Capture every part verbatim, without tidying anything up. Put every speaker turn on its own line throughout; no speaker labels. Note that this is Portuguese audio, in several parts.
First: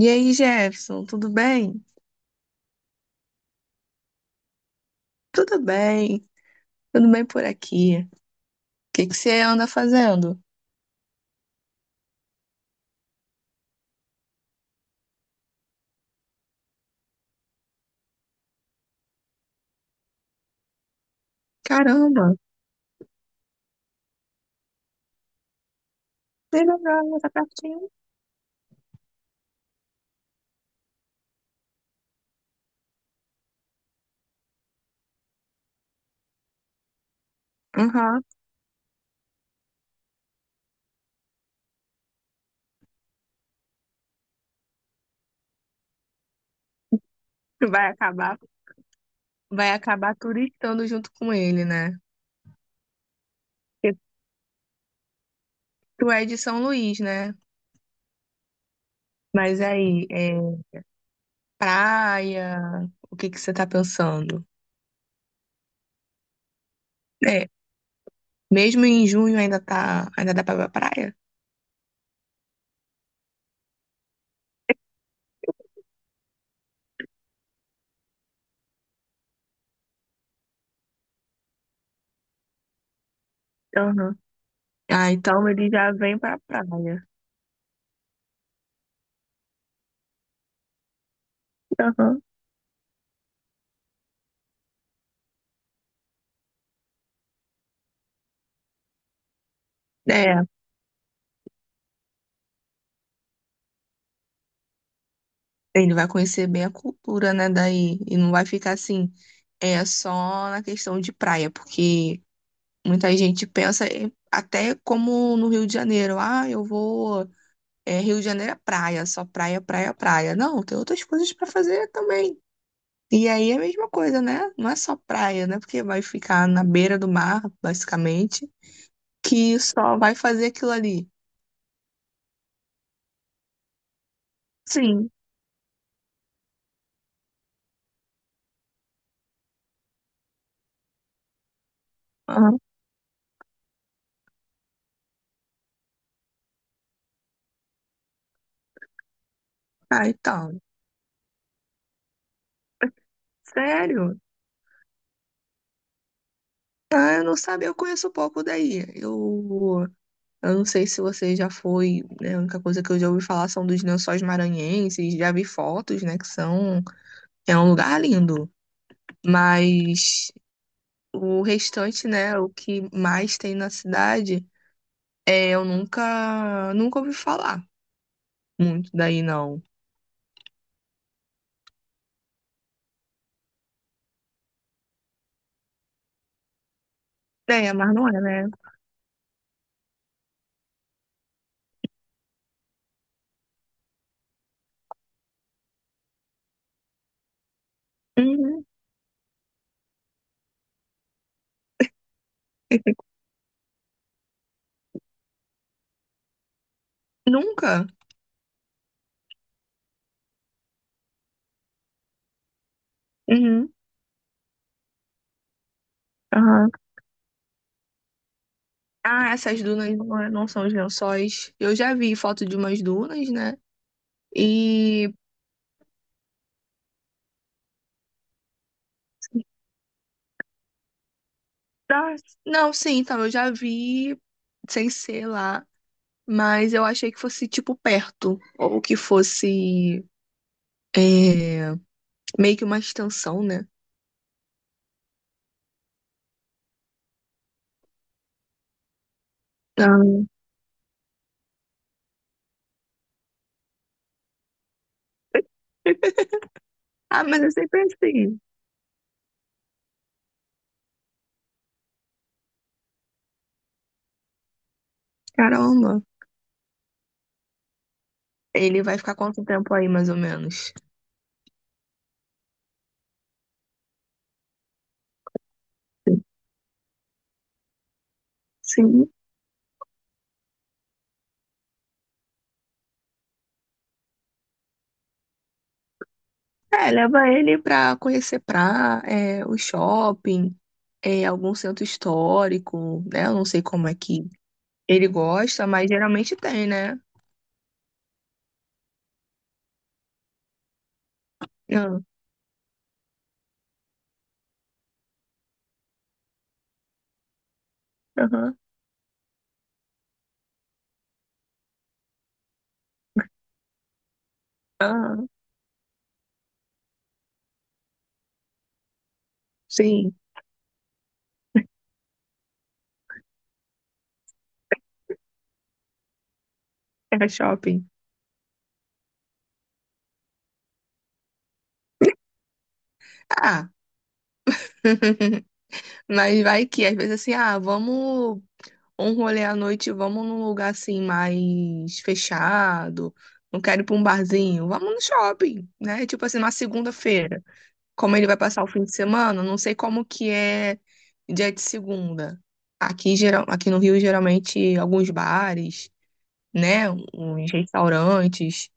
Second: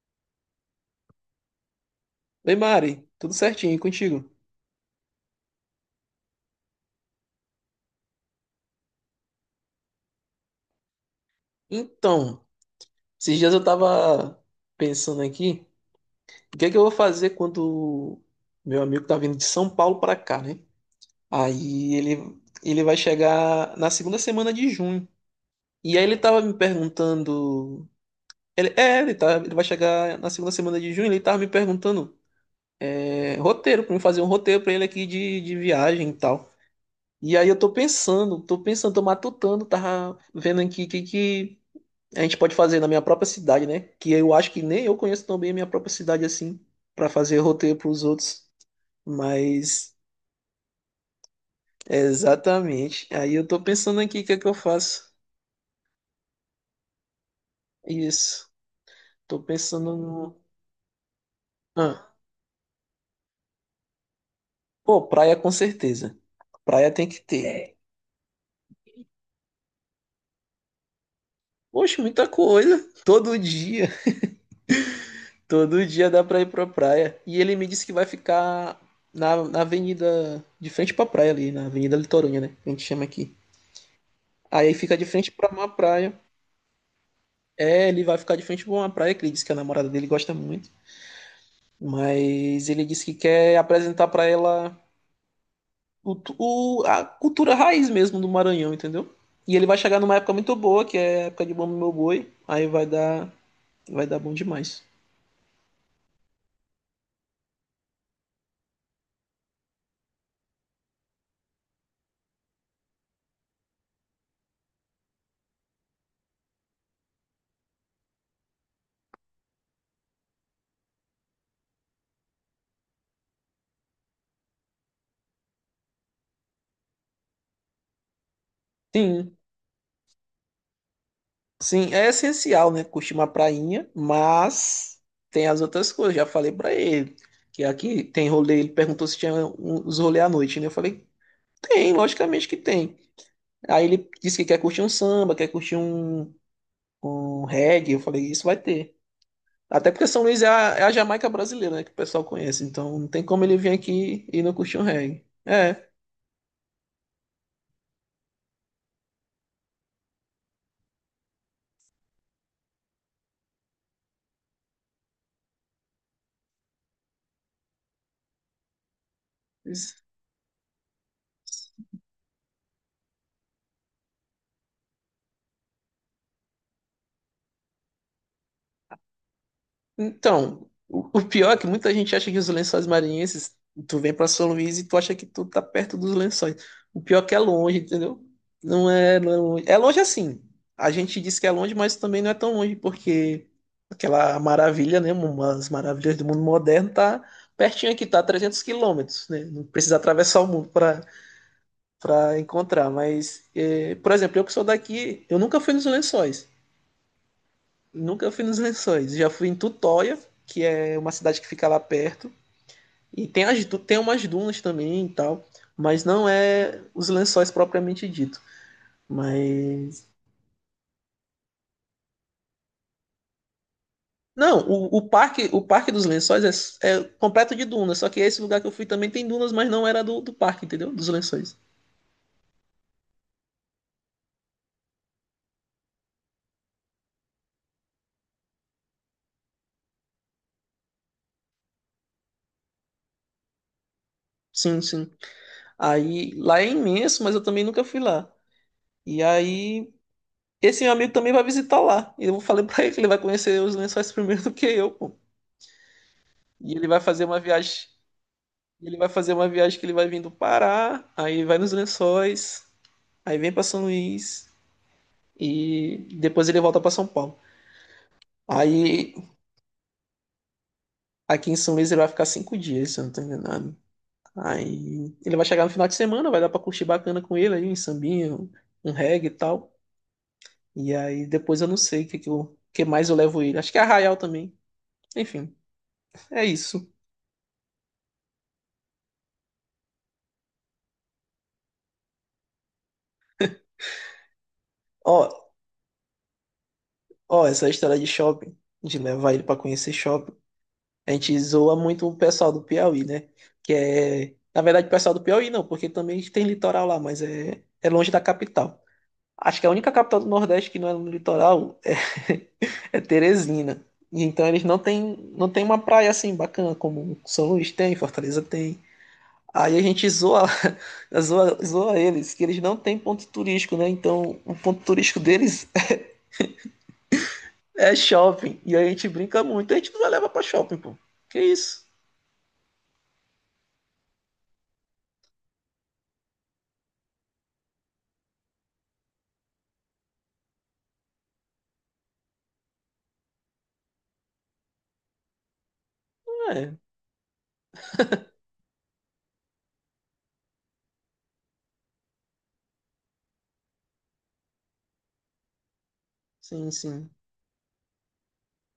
E aí, Jefferson, tudo bem?
Oi, Mari, tudo certinho e contigo?
Tudo bem, tudo bem por aqui. O que que você anda fazendo?
Então, esses dias eu tava pensando aqui, o que é que eu vou fazer quando meu amigo tá vindo de São Paulo pra cá, né? Aí
Caramba,
ele, ele vai chegar na segunda semana de junho. E aí ele tava me
que legal, tá
perguntando.
pertinho.
Ele, é, ele, tá, ele vai chegar na segunda semana de junho, ele tava me perguntando é, roteiro, pra mim fazer um roteiro pra ele aqui de, de viagem e tal. E aí eu tô
Aham.
pensando, tô pensando, tô matutando, tava vendo aqui o que que a gente pode fazer na minha própria cidade, né? Que eu acho que nem eu conheço tão bem a minha própria cidade assim, pra fazer roteiro
Vai
pros
acabar,
outros.
vai
Mas,
acabar turistando junto com ele, né?
é, exatamente. Aí eu tô
Porque
pensando aqui o que é que eu faço.
tu é de São Luís, né?
Isso. Tô
Mas
pensando
aí, é
no. Ah,
praia, o que que você tá pensando?
pô, praia com certeza. Praia tem que
É,
ter.
mesmo em junho ainda tá, ainda dá pra ir pra praia?
Poxa, muita coisa. Todo dia. Todo dia dá pra ir pra praia. E ele me disse que vai ficar na, na avenida, de frente pra praia ali, na Avenida Litorânea, né? Que a gente chama aqui.
Aham.
Aí fica de
Ah,
frente
então
pra uma
ele já vem
praia.
pra praia.
É, ele vai ficar de frente pra uma praia que ele disse que a namorada dele gosta muito.
Aham.
Mas ele disse que quer apresentar pra ela o, o- a cultura raiz mesmo do Maranhão, entendeu? E ele vai chegar numa época
É.
muito boa, que é a época de Bom Meu Boi. Aí vai dar, vai dar bom demais.
Ele vai conhecer bem a cultura, né, daí, e não vai ficar assim, é só na questão de praia, porque muita gente pensa em- até como no Rio de Janeiro, ah, eu vou, é, Rio de Janeiro é praia, só praia, praia, praia. Não, tem outras coisas para fazer também. E aí é a mesma coisa, né? Não é só praia, né? Porque vai ficar na beira do mar, basicamente,
Sim,
que só vai fazer aquilo ali.
sim, é essencial, né? Curtir uma prainha, mas
Sim.
tem as outras coisas. Já falei pra ele que aqui tem rolê. Ele perguntou se tinha um- os rolê à noite, né? Eu falei, tem, logicamente que
Aham.
tem. Aí ele disse que quer curtir um samba, quer curtir um, um reggae. Eu falei, isso vai ter. Até porque
Ah,
São Luís é
então.
a, é a Jamaica brasileira, né? Que o pessoal conhece. Então não tem como ele vir
Sério?
aqui e não curtir um reggae. É.
Ah, eu não sabia, eu conheço pouco daí. Eu Eu não sei se você já foi, né, a única coisa que eu já ouvi falar são dos Lençóis Maranhenses, já vi fotos, né, que são, é um lugar lindo, mas o restante, né, o que mais tem na cidade, é, eu nunca, nunca ouvi falar muito daí, não.
Então, o o pior é que muita gente acha que os lençóis maranhenses, tu vem pra São Luís e tu acha que tu tá perto dos lençóis. O pior é que é
É,
longe,
mas não é,
entendeu?
né?
Não é, não é longe. É longe assim. A gente diz que é longe, mas também não é tão longe, porque aquela maravilha, né? Umas maravilhas do mundo moderno tá pertinho aqui, tá a trezentos
Uhum.
quilômetros, né? Não precisa atravessar o mundo pra, pra encontrar. Mas, é, por exemplo, eu que sou daqui, eu nunca fui nos lençóis.
Nunca?
Nunca fui nos Lençóis. Já fui em Tutóia, que é uma cidade que fica lá perto. E tem, as,
Uhum.
tem umas dunas também e tal. Mas não
Aham.
é os Lençóis propriamente dito.
Ah, essas dunas
Mas.
não é- não são os lençóis. Eu já vi foto de umas dunas, né?
Não, o, o
E
parque o parque dos Lençóis é, é completo de dunas. Só que esse lugar que eu fui também tem dunas, mas não era do, do parque, entendeu? Dos Lençóis.
Ah, não, sim, então eu já vi sem ser lá, mas eu achei que fosse tipo perto, ou que fosse é, meio que uma extensão, né?
Sim, sim. Aí lá é imenso, mas eu também nunca fui lá. E aí.
Ah,
Esse meu amigo também vai visitar lá. E eu falei pra ele que ele vai conhecer os lençóis primeiro do que eu, pô. E ele vai
Ah,
fazer uma
mas eu sempre
viagem.
assim,
E Ele vai fazer uma viagem que ele vai vir do Pará, aí vai nos Lençóis, aí vem para São Luís
caramba.
e depois ele volta para São Paulo.
Ele vai
Aí
ficar quanto tempo aí, mais ou menos?
aqui em São Luís ele vai ficar cinco dias, se eu não tô enganado. Aí ele vai chegar no final de semana, vai dar para curtir bacana com ele aí, um sambinho, um um
Sim.
reggae e tal. E aí depois eu não sei o que, que, eu- que mais eu levo ele. Acho que é Arraial também. Enfim, é isso.
É, leva ele pra conhecer pra, é, o shopping, é, algum centro histórico, né? Eu não sei como é que ele
Ó,
gosta, mas geralmente tem, né?
ó, essa história de shopping, de levar ele para conhecer shopping. A gente zoa
Ah,
muito o pessoal do Piauí, né? Que é. Na verdade, o pessoal do Piauí não, porque também tem litoral lá, mas é, é longe da
aham,
capital. Acho que a única capital do Nordeste que não é no litoral é, é Teresina. E então eles não têm
aham,
não tem uma praia assim bacana, como São Luís tem, Fortaleza tem. Aí a gente
sim.
zoa, zoa, zoa eles, que eles não têm ponto turístico, né? Então o ponto turístico deles
É shopping.
é shopping. E aí a gente brinca muito, a gente não vai levar pra shopping, pô. Que isso?
Ah, mas vai que às vezes assim, ah, vamos um rolê à noite, vamos num lugar assim mais fechado. Não quero ir pra um barzinho, vamos no shopping, né? Tipo assim, na
É,
segunda-feira. Como ele vai passar o fim de semana, não sei como que é dia de segunda. Aqui, geral, aqui no Rio, geralmente, alguns bares,
sim,
né?
sim.
Uns restaurantes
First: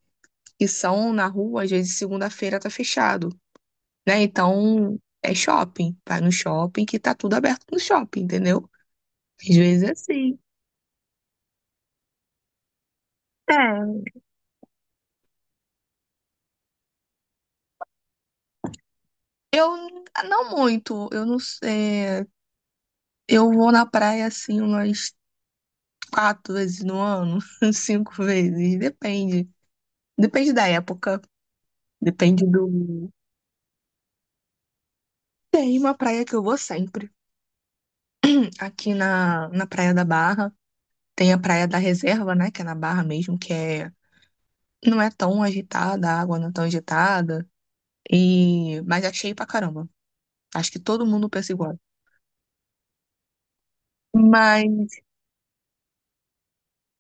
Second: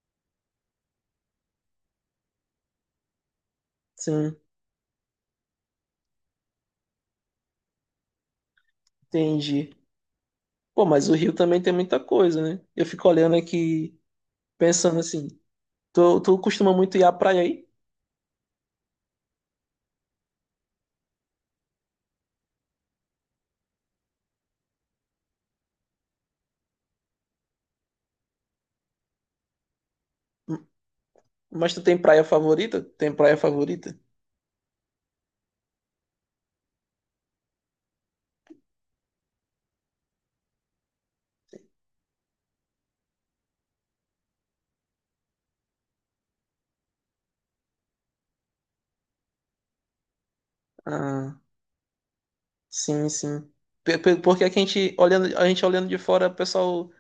que são na rua, às vezes segunda-feira tá fechado. Né?
Sim,
Então é shopping, vai no shopping que tá tudo aberto no shopping, entendeu? Às
entendi.
vezes é assim.
Pô, mas o Rio também tem muita coisa, né? Eu fico olhando aqui,
É.
pensando assim, tu, tu costuma muito ir à praia aí?
Eu n- não muito, eu não sei. Eu vou na praia assim umas quatro vezes no ano, cinco vezes, depende. Depende
M-
da época,
Mas tu tem praia
depende
favorita?
do.
Tem praia favorita?
Tem uma praia que eu vou sempre. Aqui na, na Praia da Barra, tem a Praia da Reserva, né? Que é na Barra mesmo, que é, não é tão agitada, a água não é tão agitada. E, mas é cheio pra caramba. Acho que todo mundo
Ah,
pensa igual.
sim, sim. Pe- pe- Porque aqui a
Mas
gente olhando, a gente olhando de fora, o pessoal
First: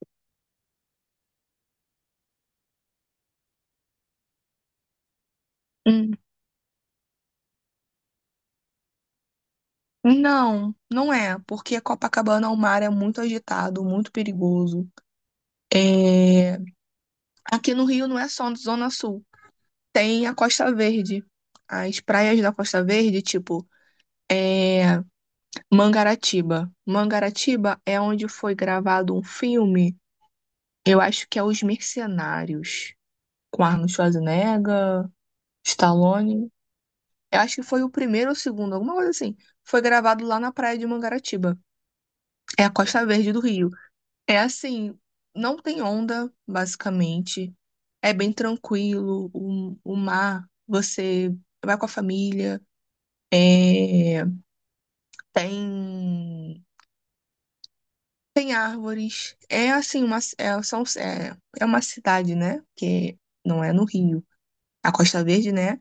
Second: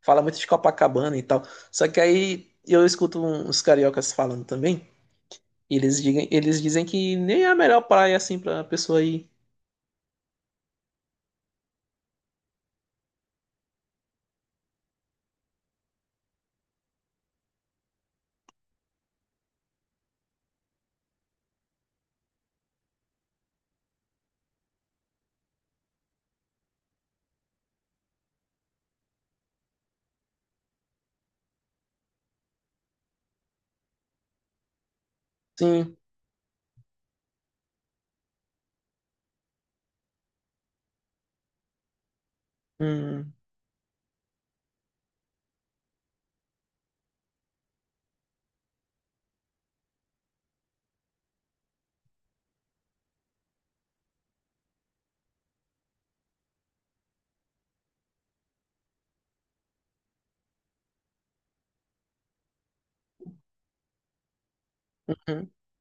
fala muito de Copacabana e tal. Só que aí eu escuto um, uns cariocas falando também, e eles
hum,
dizem, eles dizem que nem é a melhor praia assim pra pessoa ir.
não, não é, porque Copacabana, o mar é muito agitado, muito perigoso. É, aqui no Rio não é só Zona Sul, tem a Costa Verde. As praias da Costa Verde, tipo, é Mangaratiba. Mangaratiba é onde foi gravado um filme, eu acho que é Os Mercenários, com Arnold Schwarzenegger,
Sim.
Stallone. Eu acho que foi o primeiro ou o segundo, alguma coisa assim. Foi gravado lá na praia de Mangaratiba. É a Costa
Hum,
Verde do Rio. É assim, não tem onda, basicamente. É bem tranquilo. O, o mar, você vai com a família. É, tem tem árvores. É assim, uma, é, são, é, é uma cidade, né? Que não é no Rio. A Costa
uhum,
Verde, né?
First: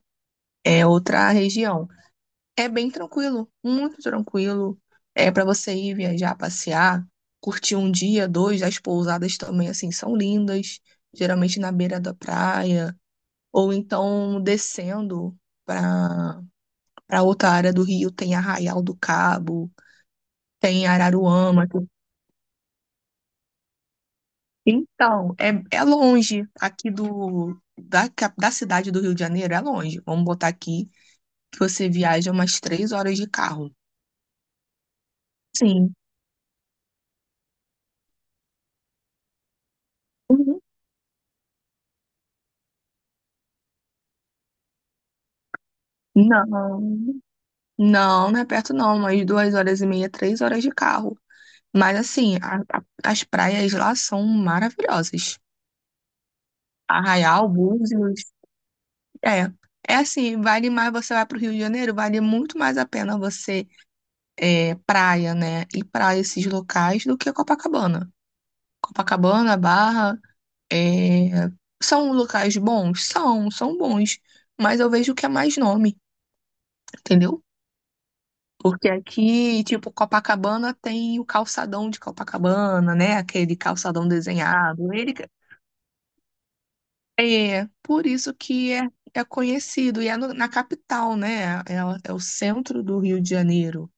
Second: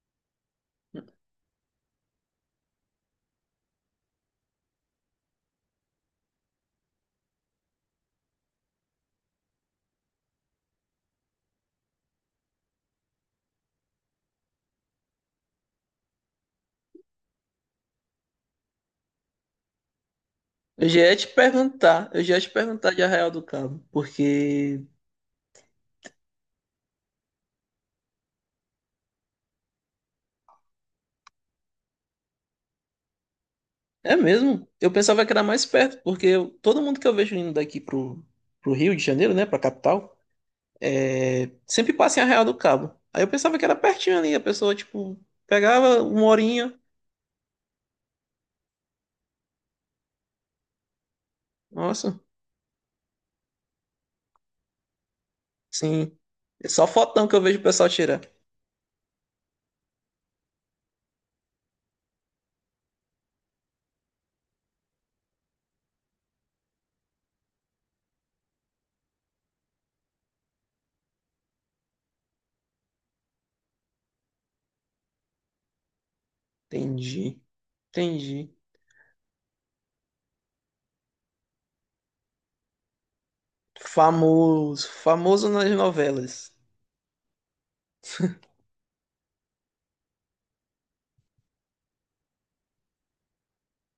É
uhum.
outra região. É bem tranquilo, muito tranquilo. É para você ir viajar, passear, curtir um dia, dois. As pousadas também, assim, são lindas, geralmente na beira da praia, ou então descendo para para outra área do Rio, tem Arraial do Cabo, tem
Eu já ia te
Araruama.
perguntar, eu já ia te perguntar de Arraial do Cabo, porque
Então, é, é longe aqui do da, cap- da cidade do Rio de Janeiro, é longe. Vamos botar aqui que você viaja umas três horas de carro.
é mesmo, eu pensava que era mais
Sim.
perto, porque eu- todo mundo que eu vejo indo daqui pro, pro Rio de Janeiro, né, pra capital,
Uhum.
é, sempre passa em Arraial do Cabo. Aí eu pensava que era pertinho ali, a pessoa, tipo, pegava uma horinha,
Não. Não, não é perto não, mas duas horas e meia, três horas de carro. Mas
nossa,
assim, a- a- as praias lá são maravilhosas.
sim, é só fotão que eu
Arraial,
vejo o pessoal tirar.
Búzios, é. É assim, vale mais você vai para o Rio de Janeiro, vale muito mais a pena você é, praia, né? Ir para esses locais do que Copacabana. Copacabana, Barra, é, são locais bons? São, são bons. Mas eu vejo que é mais nome,
Entendi,
entendeu?
entendi.
Porque aqui, tipo, Copacabana tem o calçadão de Copacabana, né? Aquele calçadão
Famoso,
desenhado. Ele
famoso nas novelas.
é por isso que é, é conhecido e é no- na capital, né? É, é o centro do Rio de Janeiro.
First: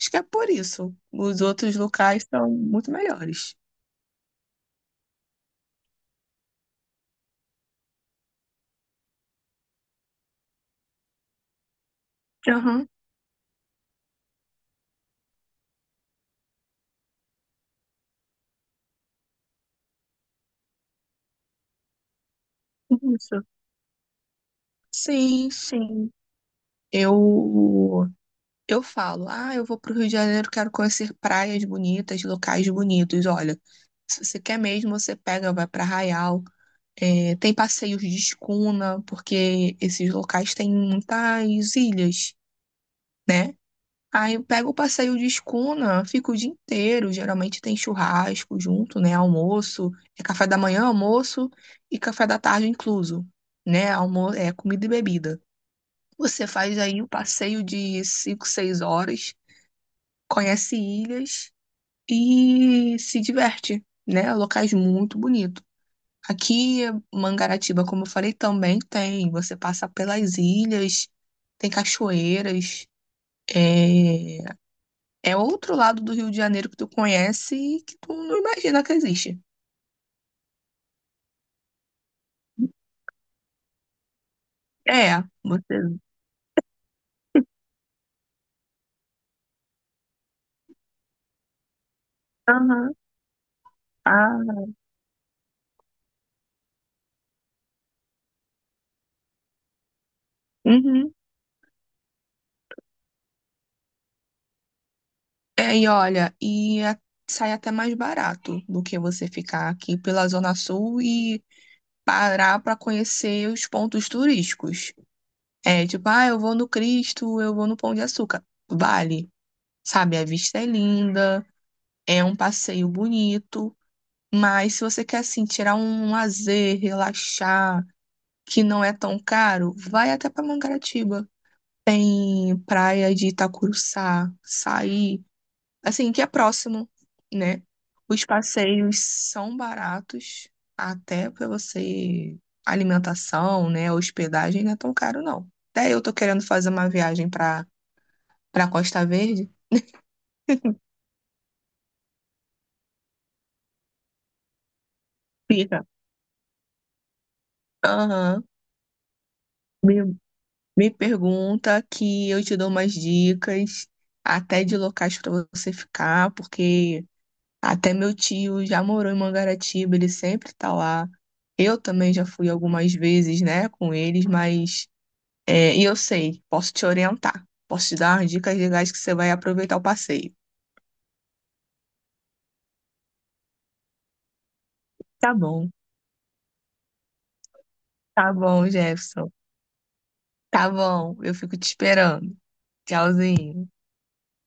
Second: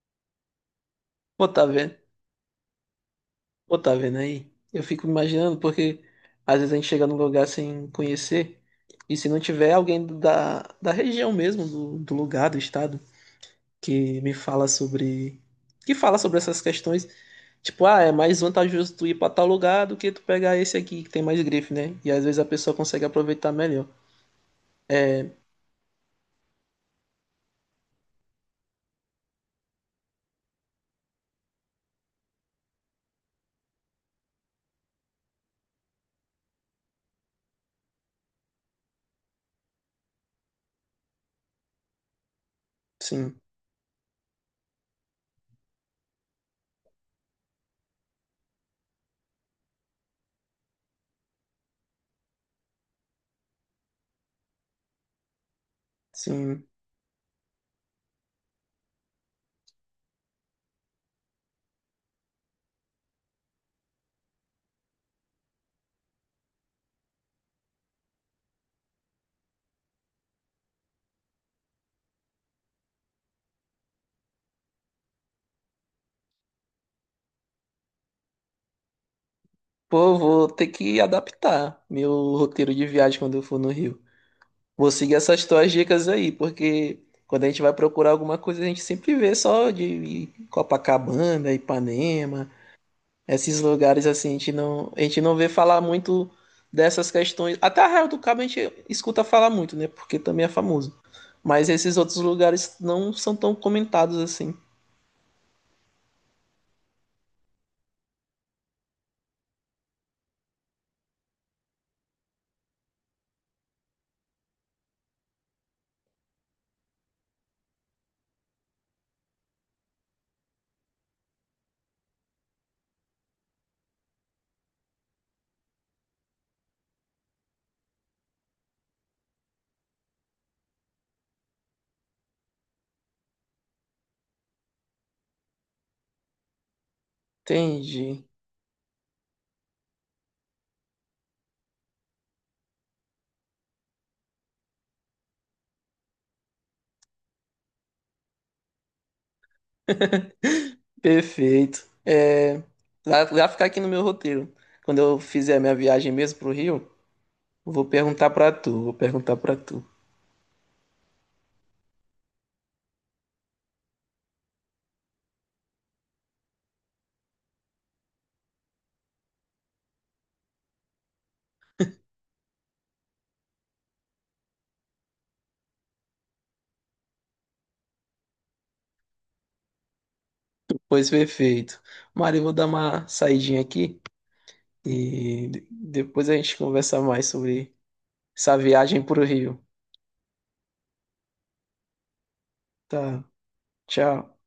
Acho que é por isso. Os
Pô, tá
outros
vendo?
locais são muito melhores.
Pô, tá vendo aí? Eu fico imaginando, porque às vezes a gente chega num lugar sem conhecer, e se não tiver alguém da, da região mesmo, do, do lugar, do
Aham,
estado, que me fala sobre. Que fala sobre essas questões, tipo, ah, é mais vantajoso tu ir pra tal lugar do que tu pegar esse aqui que tem mais grife, né? E às vezes a pessoa consegue
isso.
aproveitar melhor.
Sim, sim. Eu eu falo, ah, eu vou pro Rio de Janeiro, quero conhecer praias bonitas, locais bonitos. Olha, se você quer mesmo, você pega, vai para Arraial. É, tem passeios de escuna, porque esses locais têm muitas ilhas,
Sim,
né? Aí eu pego o passeio de escuna, fico o dia inteiro. Geralmente tem churrasco junto, né? Almoço, é café da manhã, almoço e café da tarde incluso, né? Almo É comida e bebida. Você
sim.
faz aí um passeio de cinco seis horas, conhece ilhas e se diverte, né? Locais muito bonitos. Aqui, Mangaratiba, como eu falei, também tem. Você passa pelas ilhas, tem cachoeiras. É, é outro lado do Rio de Janeiro que tu conhece e que tu não imagina que existe.
Pô, eu vou ter que adaptar meu roteiro de viagem quando eu for no Rio. Vou seguir
É,
essas tuas
você.
dicas aí, porque quando a gente vai procurar alguma coisa, a gente sempre vê só de Copacabana, Ipanema,
Aham,
esses lugares assim, a gente
ah,
não, a gente não vê falar muito dessas questões. Até Arraial do Cabo a gente escuta falar muito, né? Porque também é famoso.
uhum.
Mas esses outros lugares não são tão comentados assim.
É, e olha, e a- sai até mais barato do que você ficar aqui pela Zona Sul e parar para conhecer os pontos turísticos. É tipo, ah, eu vou no Cristo, eu vou no Pão de Açúcar. Vale. Sabe, a vista é linda, é um passeio bonito, mas se você quer assim tirar um lazer, relaxar, que não é tão caro, vai até para Mangaratiba. Tem praia de Itacuruçá, Saí, assim, que é próximo, né? Os
Entendi.
passeios são baratos, até para você alimentação, né, hospedagem não é tão caro não. Até eu tô querendo fazer uma viagem para para Costa Verde.
Perfeito. É, vai, vai ficar aqui no meu roteiro. Quando eu fizer a minha
Fica.
viagem mesmo pro Rio, vou perguntar
Aham.
pra tu, vou perguntar pra tu.
Me pergunta que eu te dou umas dicas, até de locais para você ficar, porque até meu tio já morou em Mangaratiba, ele sempre tá lá. Eu também já fui algumas vezes, né, com eles, mas é, e eu sei, posso te orientar, posso te dar umas dicas legais que você vai aproveitar o passeio.
Pois perfeito. Mari, eu vou dar uma saidinha aqui
Tá
e de-
bom,
depois a gente conversa mais sobre
tá
essa
bom,
viagem pro
Jefferson.
Rio.
Tá bom, eu fico te esperando.
Tá,
Tchauzinho.
tchau.